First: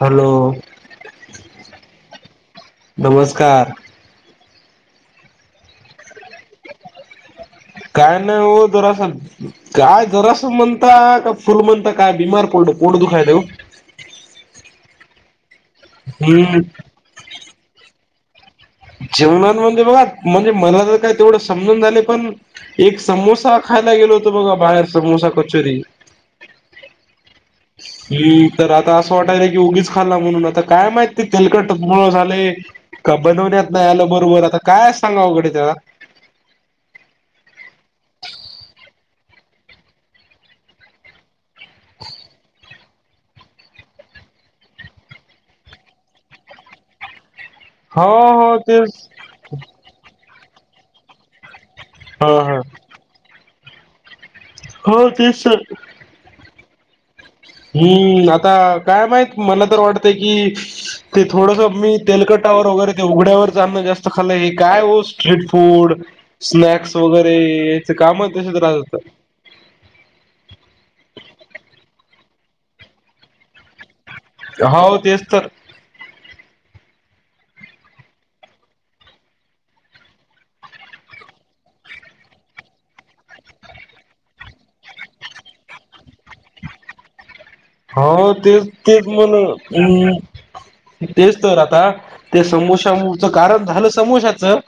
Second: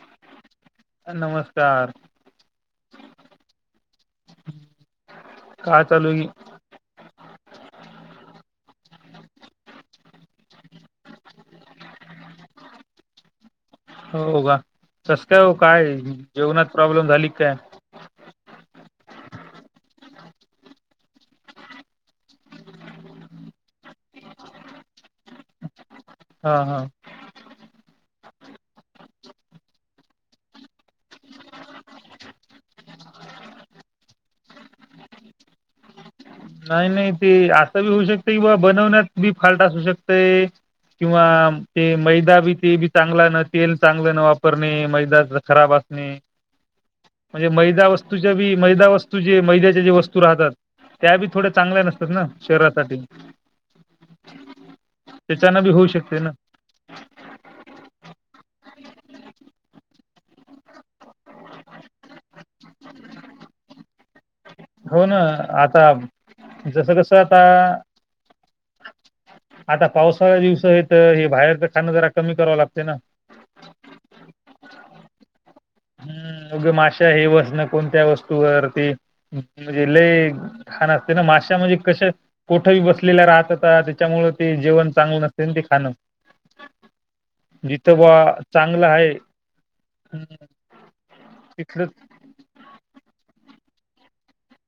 Hello नमस्कार नमस्कार काय चालू आहं गी. काय नाही हो जरा असण, काय जरासं म्हणता काय फुल म्हणता काय बिमार पडलं पोट दुखायलय ओ. हो का कसं काय हो काय हम्म जेवणात प्रॉब्लेम झाली का काय? जेवणामध्ये बघा म्हणजे मला तर काय तेवढं समजना झालेय पण, एक समोसा खायला गेलो होतो बघा बाहेर समोसा, कचोरी. हा हा हम् तर आता असं वाटायलंय की उगीच खाल्ला म्हणून आता काय माहित तेलकटमुळं झालंय, का बनवण्यात नाही आलं बरोबर आता काय सांगावं अवघड आहे ते जरा. नाही नाही ते असं बी होऊ शकतंय की बाबा बनवण्यात बी फाल्ट असू शकतंय. किंवा ते मैदा बी ते बी चांगला नसेल तेल चांगलं न वापरणे मैदा खराब असणे. म्हणजे मैदा हो वस्तूच्या बी हो मैदा तेच वस्तू जे मैद्याच्या जे वस्तू राहतात. त्या बी थोड्या चांगल्या नसतात ना हा हा शरीरासाठी. हो तेच सर त्यांच्यान बी होऊ शकते ना. हम्म आता काय माहित मला तर वाटतंय की, ते थोडस मी तेलकटावर वगैरे ते उघड्यावर अन्न जास्त खालंय, काय ओ हो ना स्ट्रीट आता फूड जसं स्नॅक्स कसं वगैरे आता याचं कामच तशीच राहतात. आता पावसाळ्या दिवसात हित ते बाहेरचं खाणं जरा कमी करावं लागतं ना. हा वो तेच तर. हम्म ऊग माशा हे बसणं कोणत्या वस्तूवर म्हणजे लई घाण असते ना माशा म्हणजे कशे, कुठंही बसलेल्या राहतता त्याच्यामुळं ते जेवण चांगलं नसते ना ते खाणं. जिथं बा हो तेच चांगलं तेच आहे म्हणं ह्म. हम्म, तेच तर आता तिथलंच ते समोशामुच कारण झालं समोशाचं.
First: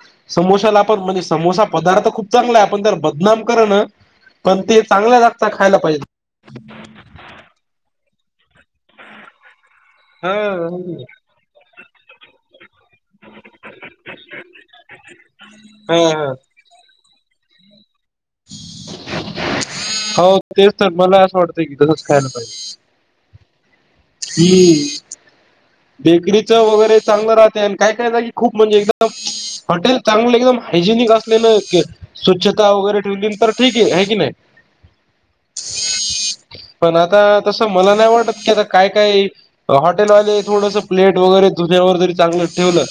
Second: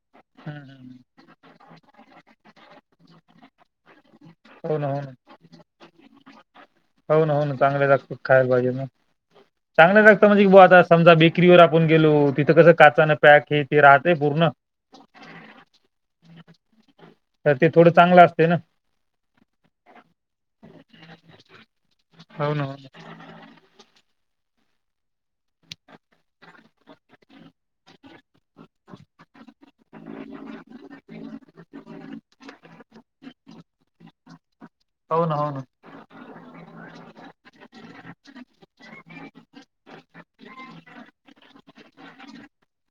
हम्म, समोश्याला हम्म. आपण म्हणजे समोसा पदार्थ खूप चांगला आहे आपण त्याला बदनाम करणा. पण हो ते ना हो ना चांगल्या जागचा खायला पाहिजे. हो ना हो ना चांगल्या जागच खायला पाहिजे ना चांगल्या जागचं म्हणजे बुवा आता ह समजा बे करीवर आपण गेलो तिथं कसं काचानं पॅक हे ते राहतंय पूर्ण. ह् अ तर ते थोडं चांगलं असं हो तेच तर मला असं वाटतंय की तसंच खायला हो ना हो पाहिजे. ना ही. बेकरीचं वगैरे चांगलं राहतंय आणि काय काय जागी खूप म्हणजे एकदम, हॉटेल चांगलं एकदम हायजेनिक असलेल स्वच्छता वगैरे, ठेवली तर ठीक आहे आहे की नाही. हो ना हो. पण आता तसं मला नाही वाटत की, आता काय काई हॉटेलवाले थोडस प्लेट वगैरे धुल्यावर जरी चांगलं ठेवलं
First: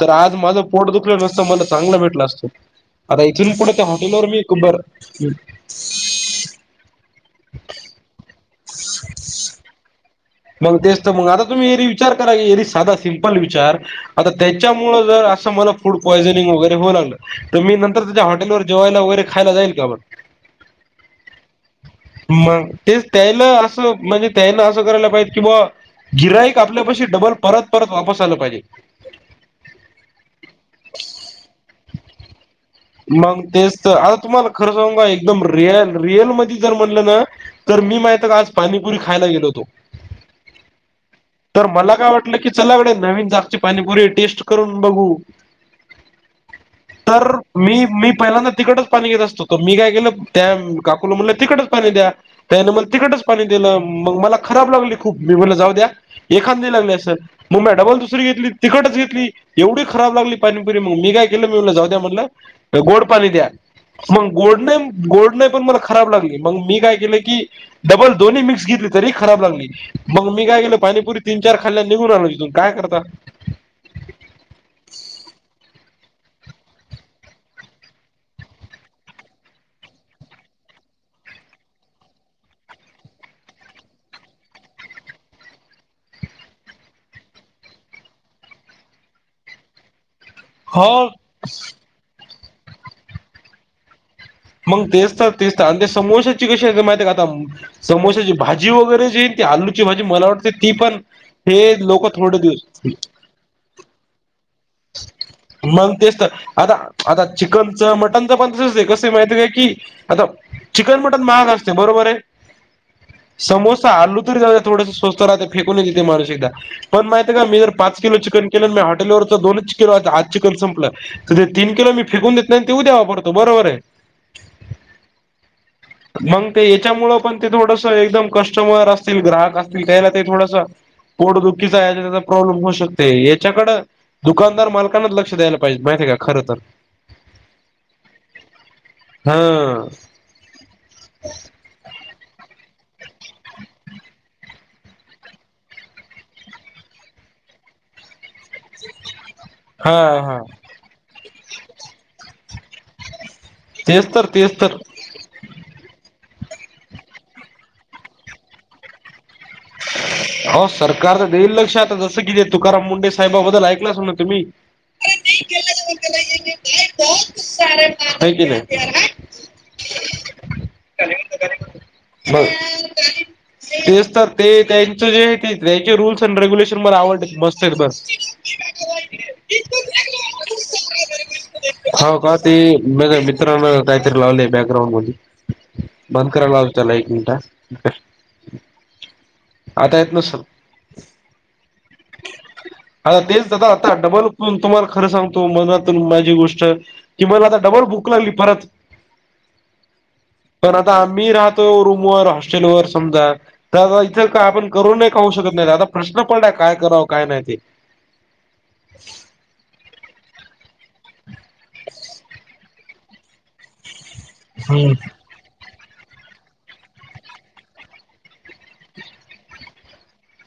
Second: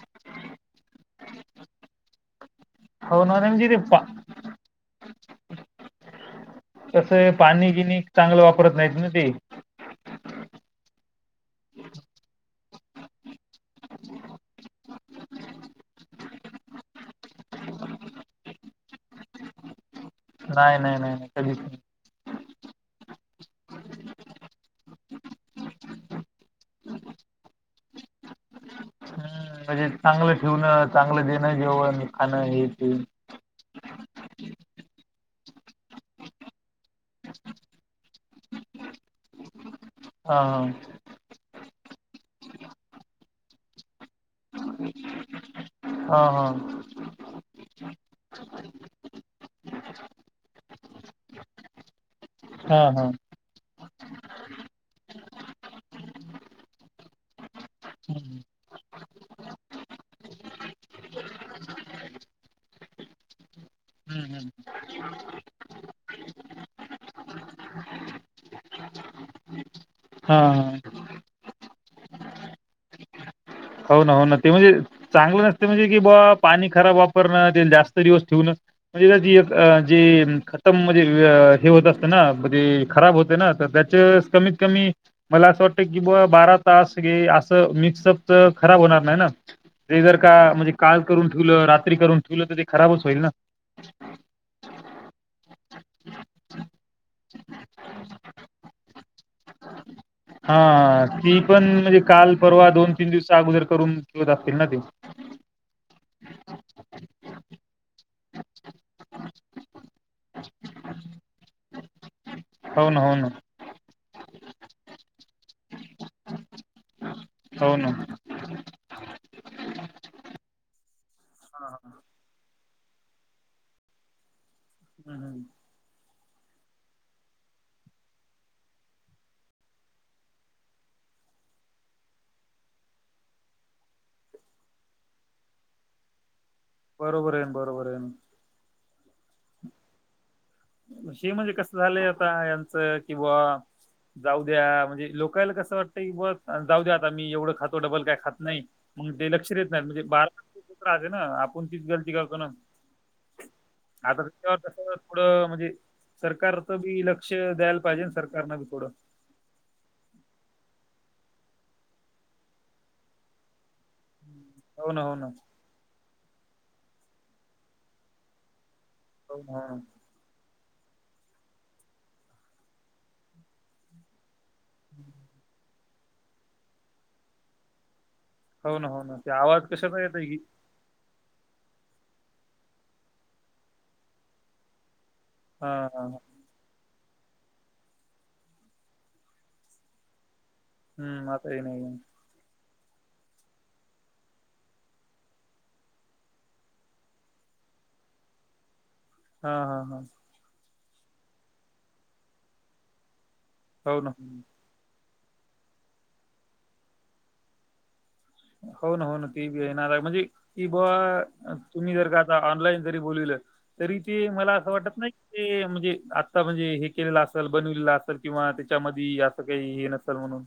तर आज माझं पोट दुखलं नसतं, म्हणल चांगल भेटलं असतं आता हो ना इथून नाही म्हणजे पुढ ते त्या पा हॉटेलवर मी कुंबर कसंय पाणी पिनी चांगलं वापरत नाहीत ना ते. मग तेच तर मग आता तुम्ही एरी विचार करा एरी साधा सिम्पल विचार आता त्याच्यामुळ जर असं मला फूड पॉयझनिंग वगैरे होऊ लागलं तर, मी नंतर त्याच्या हॉटेलवर जेवायला वगैरे खायला जाईल का मंग. नाय नाय नाय नाय कधीच नाही. मग तेच त्यायला असं म्हणजे त्यायला असं करायला पाहिजे कि बुवा गिराईक आपल्यापाशी डबल परत परत वापस आल पाहिजे. हम्म म्हणजे चांगलं ठेवणं, चांगलं देणं जेवन, खाणं हे ते मग तेच तर आता तुम्हाला खरं सांगु का एकदम रिअल रिअलमध्ये जर म्हणलं ना तर मी माहितीया का आज पाणीपुरी खायला गेलो होतो हा हा तर मला काय वाटलं की चलागड्या नवीन जागची पाणीपुरी टेस्ट करून बघू हा हा तर मी.. मी पहिल्यांदा तिखटच पाणी घेत असतो, मी काय केेलं त्या काकुला म्हणलं तिखटच पाणी द्या. त्यान हा मला हा हा. तिखटच पाणी दिलं, मग मला खराब लागली खूप मी म्हणलं जाऊद्या एखांदी लागली असंल. म् म्या डबल दुसरी हम्म घेतली तिखटच घेतली एवढी खराब लागली पाणीपुरी म् मी काय केलं मी म्हणलो जाऊद्या म्हणलं गोड पाणी द्या हम्म, मग हम्म. गोड नाही... गोड नाही पण मला खराब लागली मग मी काय केलं की, डबल दोन्ही मिक्स घेतली तरी खराब लागली. मग हा मी काय केल हा पाणीपुरी तीन-चार खाल्ल्या निघून आलो तिथून काय करता. हो ना हो ना ते म्हणजे चांगलं नसतं म्हणजे की, बुवा पाणी खराब वापरणं ते जास्त दिवस ठेवणं. म्हणजे त्या जी जी खतम म्हणजे हे होत असतना म्हणजे खराब होते ना तर त्यात च कमीत कमी मला असं वाटत की, बारा तास हे असं मिक्सअप च खराब होणार नाही ते जर का म्हणजे काल हो करून ठेवल रात्री करून ठेवल तर ते खराबच होईल ना. मंग तेचतर तेचतर आणि ते समोश्याची कशी माहितीया का आता समोश्याची भाजी वगैरे जी ती आलूची भाजी मला वाटते ती पण हा ती पण हे म्हणजे लोक काल, थोडे दिवस परवा, दोन-तीन दिवस अगोदर करून ठेवत असतील ना ते. मग तेच तर आता... आता चिकनच मटनच पण तसच आहे कस माहितीया की, आता चिकन, मटण महाग असतय बरोबर आहे‌. हो ना हो ना समोसा आलू तरी जाऊद्या थोडंस स्वस्त राहते फेकून देतं माणूस एकदा पण माहितीया का मी जर हो ना पाच हम्म किलो चिकन केलं मी हॉटेलवरच दोनच किलो चिकन संपलं [unintelligible] तीन किलो मी फेकून देत नाही आणि ते उद्या वापरतो बरोबर आहे. हम् हम् मग ते याच्यामुळं पण ते थोडसं एकदम कस्टमर असतील, ग्राहक असतील त्याला ते थोडस पोड दुखीचा [unintelligible] त्याचा प्रॉब्लेम होऊ शकतोय याच्याकडं दुकानदार मालकांनच लक्ष द्यायला पाहिजे माहितीया आहे का खर तर बरोबर आहे, बरोबर आहे. हां. हे म्हणजे कसं झालंय आता यांचं किंवा जाऊ द्या, म्हणजे लोकाला कसं वाटतं की बा जाऊ द्या, आता आम्ही एवढं खातो डबल काय खात नाही मग ते लक्ष देत नाही, हा म्हणजे बार हा रात्र ना आपण तीच गलती करतो ना. तेच आता तर त्याच्यावर तेच तर. कसं थोडं म्हणजे, सरकार च बी लक्ष द्यायला पाहिजे ना सरकारन बी थोडं. हो, सरकार तर देईल लक्ष, आता जसं कि तुकाराम मुंडे साहेबाबद्दल ऐकलं असेल ना तुम्ही. हो ना हो ना. हाय की नाही. हो हा. बर, तेच तर ते त्यांच जे ते त्यां रूल्स एन्ड रेग्युलेशन मला आवडलेत, मस्त आहेत मस्त. हो ना हो ना, ते आवाज कशाचा येतय की.? हा का, ते म का मित्रांन काहीतरी लावलय, बॅकग्राउंड मधी. हा हा बंद कराय लावतो त्याला एक मिनिटं हं. आता येत नसल. हम्म, आता येतनाय हा तेच दादा आता डबल करून तुम्हाला खरं सांगतो मनातून माझी गोष्ट कि मला आता डबल भूक लागली परत. हा हा हा. पण आता आम्ही राहतो रूमवर हॉस्टेल वर समजा, हो दादा ना हम्म. आपण करूनही खाऊ शकत नाही दादा, प्रश्न पडलाय काय कराव काय नाही ते. हो ना हो ना, ते बी येणाराय म्हजे कि बूआ तुम्ही जर का आता ऑनलाईन जरी बोलवलं, तरी ते मला असं ते वाटत नाही ते म्हणजे आता म्हणजे हे केलेलं असल, बनवलेलं असल, किंवा त्याच्यामध्ये असं काही हे नसल म्हणून [inaudible]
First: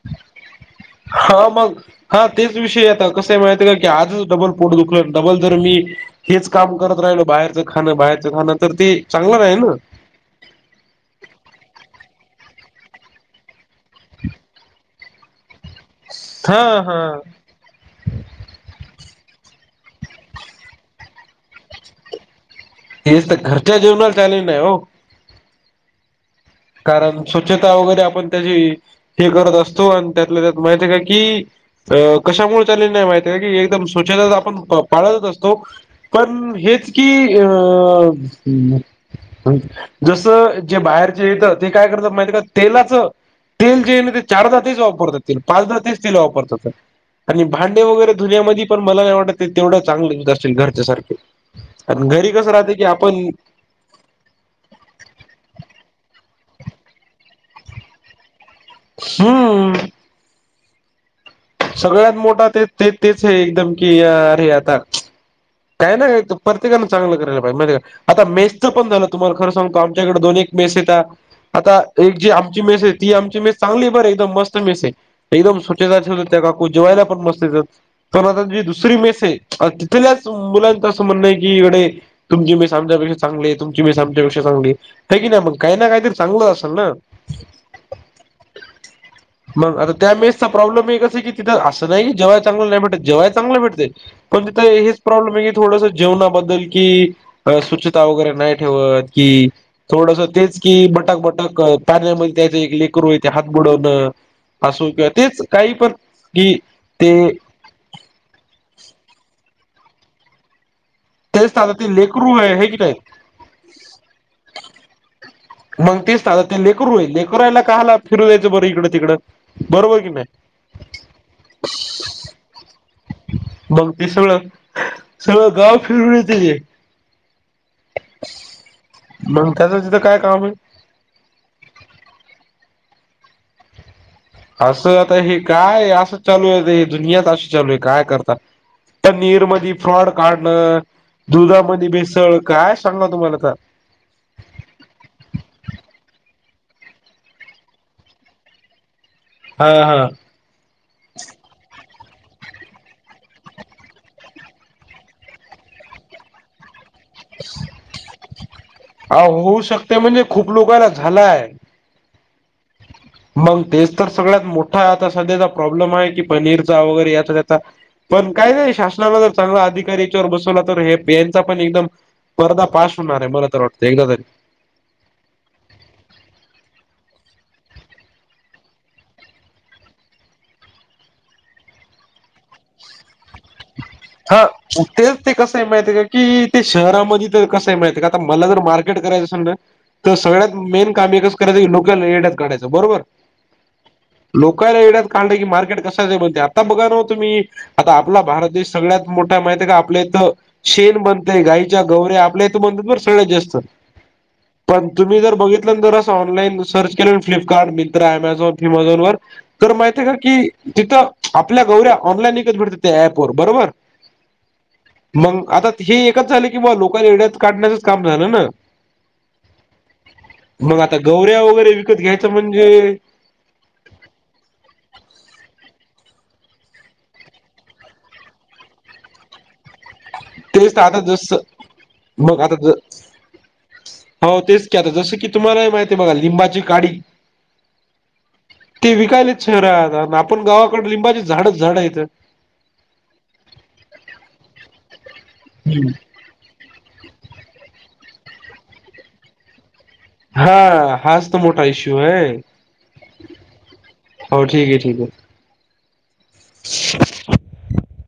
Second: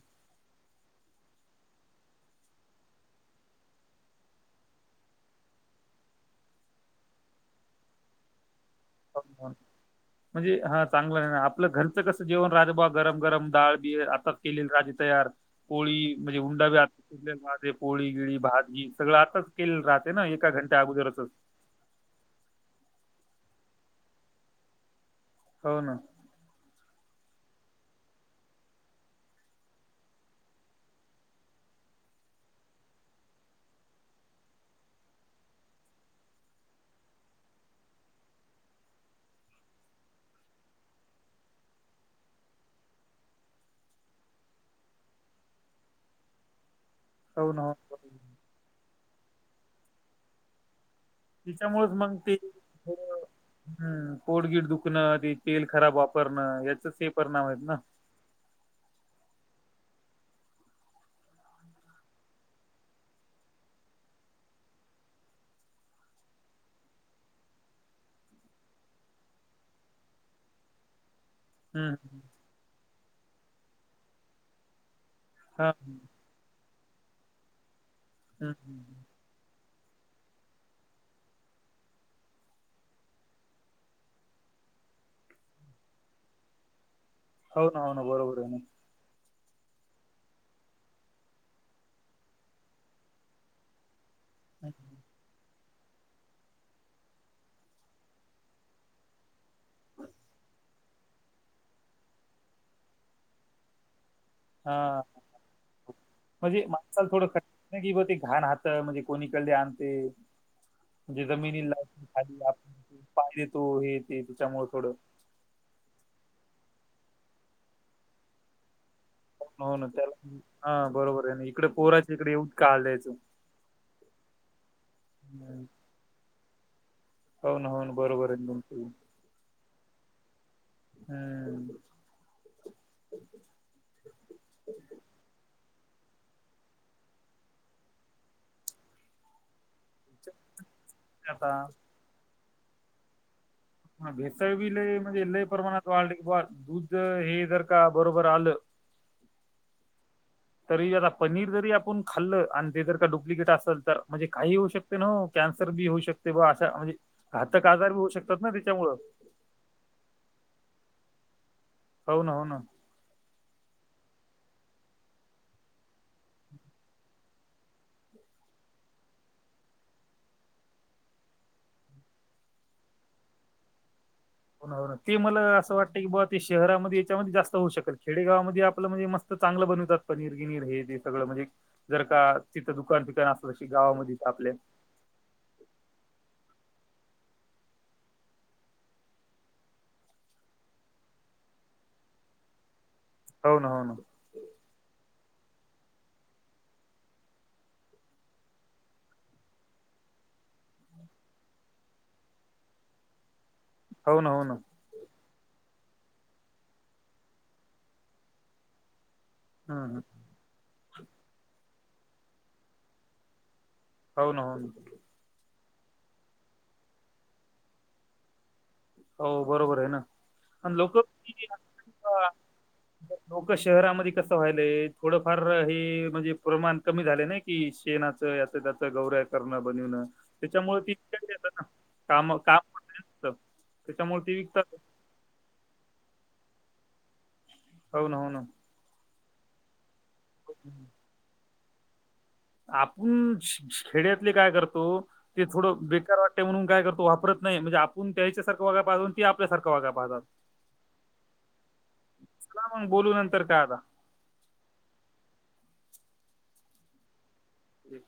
हा मग हा तेच विषय, आता कसंय माहितय का की आजच डबल पोट दुखलं, डबल जर मी हेच काम करत राहिलो, बाहेरचं खाणं बाहेरच खाणं तर ते, चांगलं हो ना. नाही नं. म्हणजे, हा चांगलं नाही ना, आपलं घरचं कसं जेवण रातं, गरम गरम डाळ बीळ, आता केलेलं राजी तयार पोळी, म्हणजे हा उंडा बी हा. आताच पोळी गिळी भात गी सगळं आताच केलं राहते ना, एका घंट्या अगोदरच. हेच तर, घरच्या जेवणाला चॅलेंज नाही ओ. हो ना. कारण, स्वच्छता वगैरे आपण त्याची हे करत असतो, आणि त्यातलं त्यात माहितीय काय की अ कशामुळे चॅलेंज नाही माहितय काय की, एकदम स्वच्छता तर आपण पाळतच असतो पण हेच की अंअंअंअंअं जसं, जे बाहेरचे येतं, ते काय करतात माहिते का, तेलाचं तेल जे आहे ना ते चारजातीच तेल वापरतात ते, पाचजाती तेच तेल वापरतात. आणि हो ना भांडे हो वगैरे धुन्यामध्ये पण मला नाही वाटत तेवढं चांगलं घासेल घरच्यासारखे. तिच्यामुळेच आन मग घरी ते कसं राहते की आपण थोडं हम्म, पोटगीड दुखणं ते तेल खराब वापरणं, याचच हे परिणाम हायत ना. हम्म. सगळ्यात मोठा ते ते तेच हे एकदम की, अरे आता काय नाही, ते प्रत्येकान चांगलं करायला पाहिजे माहितीये का. आता मेसचं पण झालं तुम्हाला खरं सांगुका आमच्याकडे दोन एक मेस येता, आता एक हम्म जी आमची मेस ती आमची मेस चांगली बर एकदम मस्त मेसे एकदम हा स्वच्छता ठेव- काकू जेवायला पण मस्त देतात पण आता जी हम्म दुसरी मेस हे तिथल्या, मुलांच असं म्हणणं आहे की इकडे तुमची मेस आमच्यापेक्षा चांगली तुमची मेस आमच्यापेक्षा चांगली. हाय की नाही मग काही ना काहीतरी चांगलं असेल ना. हो ना हो ना बरोबर आहे ना. मग आता त्या मेसचा प्रॉब्लेम एकच आहे की तिथं असं नाही की जेवाय चांगलं नाही भेटत जे्वाय चांगलं भेटतय. पण तीथ हेच, तूम्ही मी थोडस जेवणाबद्दल कि स्वच्छता वगैरे नाही ठेवत की, थोडस तेचकी बटक बटक पाण्यामध्ये त्यायचं एक लेकरू हे ते हात बुडवनं. असो हा. किंवा तेच काही पण कि म्हणजे माणसाला ते- [unintelligible] ते घाण हातं म्हणजे कोणी कढले आणते. म्हणजे तेच आता जमिनीला ते लेकरू खाली आहे हे की नाही. आपण पाय देतो हे ते त्याच्यामुळ थोडं. मग तेच ना आता ते लेकरु हे लेकराला काहाला फिरू द्यायचं बरं इकडं तिकडं. हो ना बरोबर की नाही त्याला हा बरोबर आहे ना, इकडे पोराच्या इकडे पोराचं इकडं येऊन का दायचं. मग तस, सं सगळं गाव फिरून येत ते, होन होन बरोबर तुम्हच. मग त्यांचं तीथ काय काम आहे. हम्म. असं आता हे काय असं चालू आहे दुनियाच असी चालू आहे काय करतात. पनीर मधी फ्रॉड काढणं, आता दुधामध्ये भेसळ काय सांगाव तुम्हाला आता. भेसळ बी लय म्हणजे लय प्रमाणात वाढली की बा दूध हे जर का बरोबर आलं. हा हा तरी आता पनीर जरी आपुण खाल्लं आणि ते जर का डुप्लिकेट असेल तर म्हणजे काही होऊ शकत. कॅन्सर बी होऊ शकते बा अशा म्हणजे घातक आजार बी होऊ शकतात ना त्यांच्यामुळे. हा होउ शकतो. ते म्हणजे खूप लोकाला झालायं. होन हो ना मग तेच तर सगळ्यात मोठा आता सध्याचा प्रॉब्लेम आहे की पनीरचा वगैरे याचा त्यांचा पण काय नाही शासनाला जर चांगला अधिकारी यांच्यावर बसवला तर हे बीचा पण एकदम पर्दा फास होणार आहे, मला तर वाटतं एकदा तरी. हो ते मला असं वाटतं की बाबा ते शहरामध्ये यांच्यामध्ये जास्त होऊ शकल खेडेगावामध्ये आपलं म्हणजे मस्त चांगलं बनवतात पनीर गिनीर हे ते सगळं म्हणजे जर का तिथं दुकान बीकान असलं ती गावामध्ये. हा आपल्या तेच ते कसं आहे माहित आहे का, की ते शहरामध्ये तर कसं आहे माहित आहे का आता मला जर मार्केट करायचं असेल ना‌. तर सगळ्यांत मेन काम एकच करायचं की लोकाला यड्यात काढायंच बरोबर. होना होना लोकांला येड्यात काढलं की मार्केट कशाच बनते आता बघा नव तुम्ही आता आपला भारत देश सगळ्यात मोठा माहित आहे का, आपल्या इथं शेण बनतेय गाईच्या गौवऱ्या आपल्या इथं बनतात बर सगळ्यात जास्त, हो ना होना पण तुम्ही जर बघित तर असं ऑनलाईन सर्च केलं फ्लिपकार्ट मित्र अमेझॉन फिमझॉन वर. तर हम्म माहित हम्म. आहे का की तिथं आपल्या गौऱ्या ऑनलाई इकत भेटतात त्या ऍपवर बरोबर, होन होन मग आता हे एकच झालं की, मग लोकांला येड्यात काढण्याचंच काम झालं ना. हो बरोबर आहे ना आणि मग लोक आता गौऱ्या वगैरे विकत घ्यायचं म्हणजे, लोकं शहरामध्ये कसं व्हायलय, थोडंफार हे म्हणजे प्रमाण कमी झाले नाही. कि शेनाचं याच त्याच गौर्या करणं बनवणं. तेच त्याच्यामुळे तर ती आता विकत जसं, घेतात ना काम मग आता काम ज असतं. त्याच्यामुळे हो ती तेच विकतात की, आता जसं की तुम्हाला माहिती आहे बघा लिंबाची काडी. होना होना. ते विकालेत शहरात अन, आपण गावाकड लिंबाची झाडच झाडं हायत. आपण खेड्यातले काय करतो, ते थोडं हम्म. बेकार वाट टे म्हणून काय करतो वापरत नाही म्हणजे, आपूण त्यांच्यासारखं वागाय पाहून ती आपल्यासारख वागाय पाहतात. हां, हाच तर मोठा इश्यूय. चला मग बोलू नंतर काय आता. हो ठीक ये ठीक ये. हम.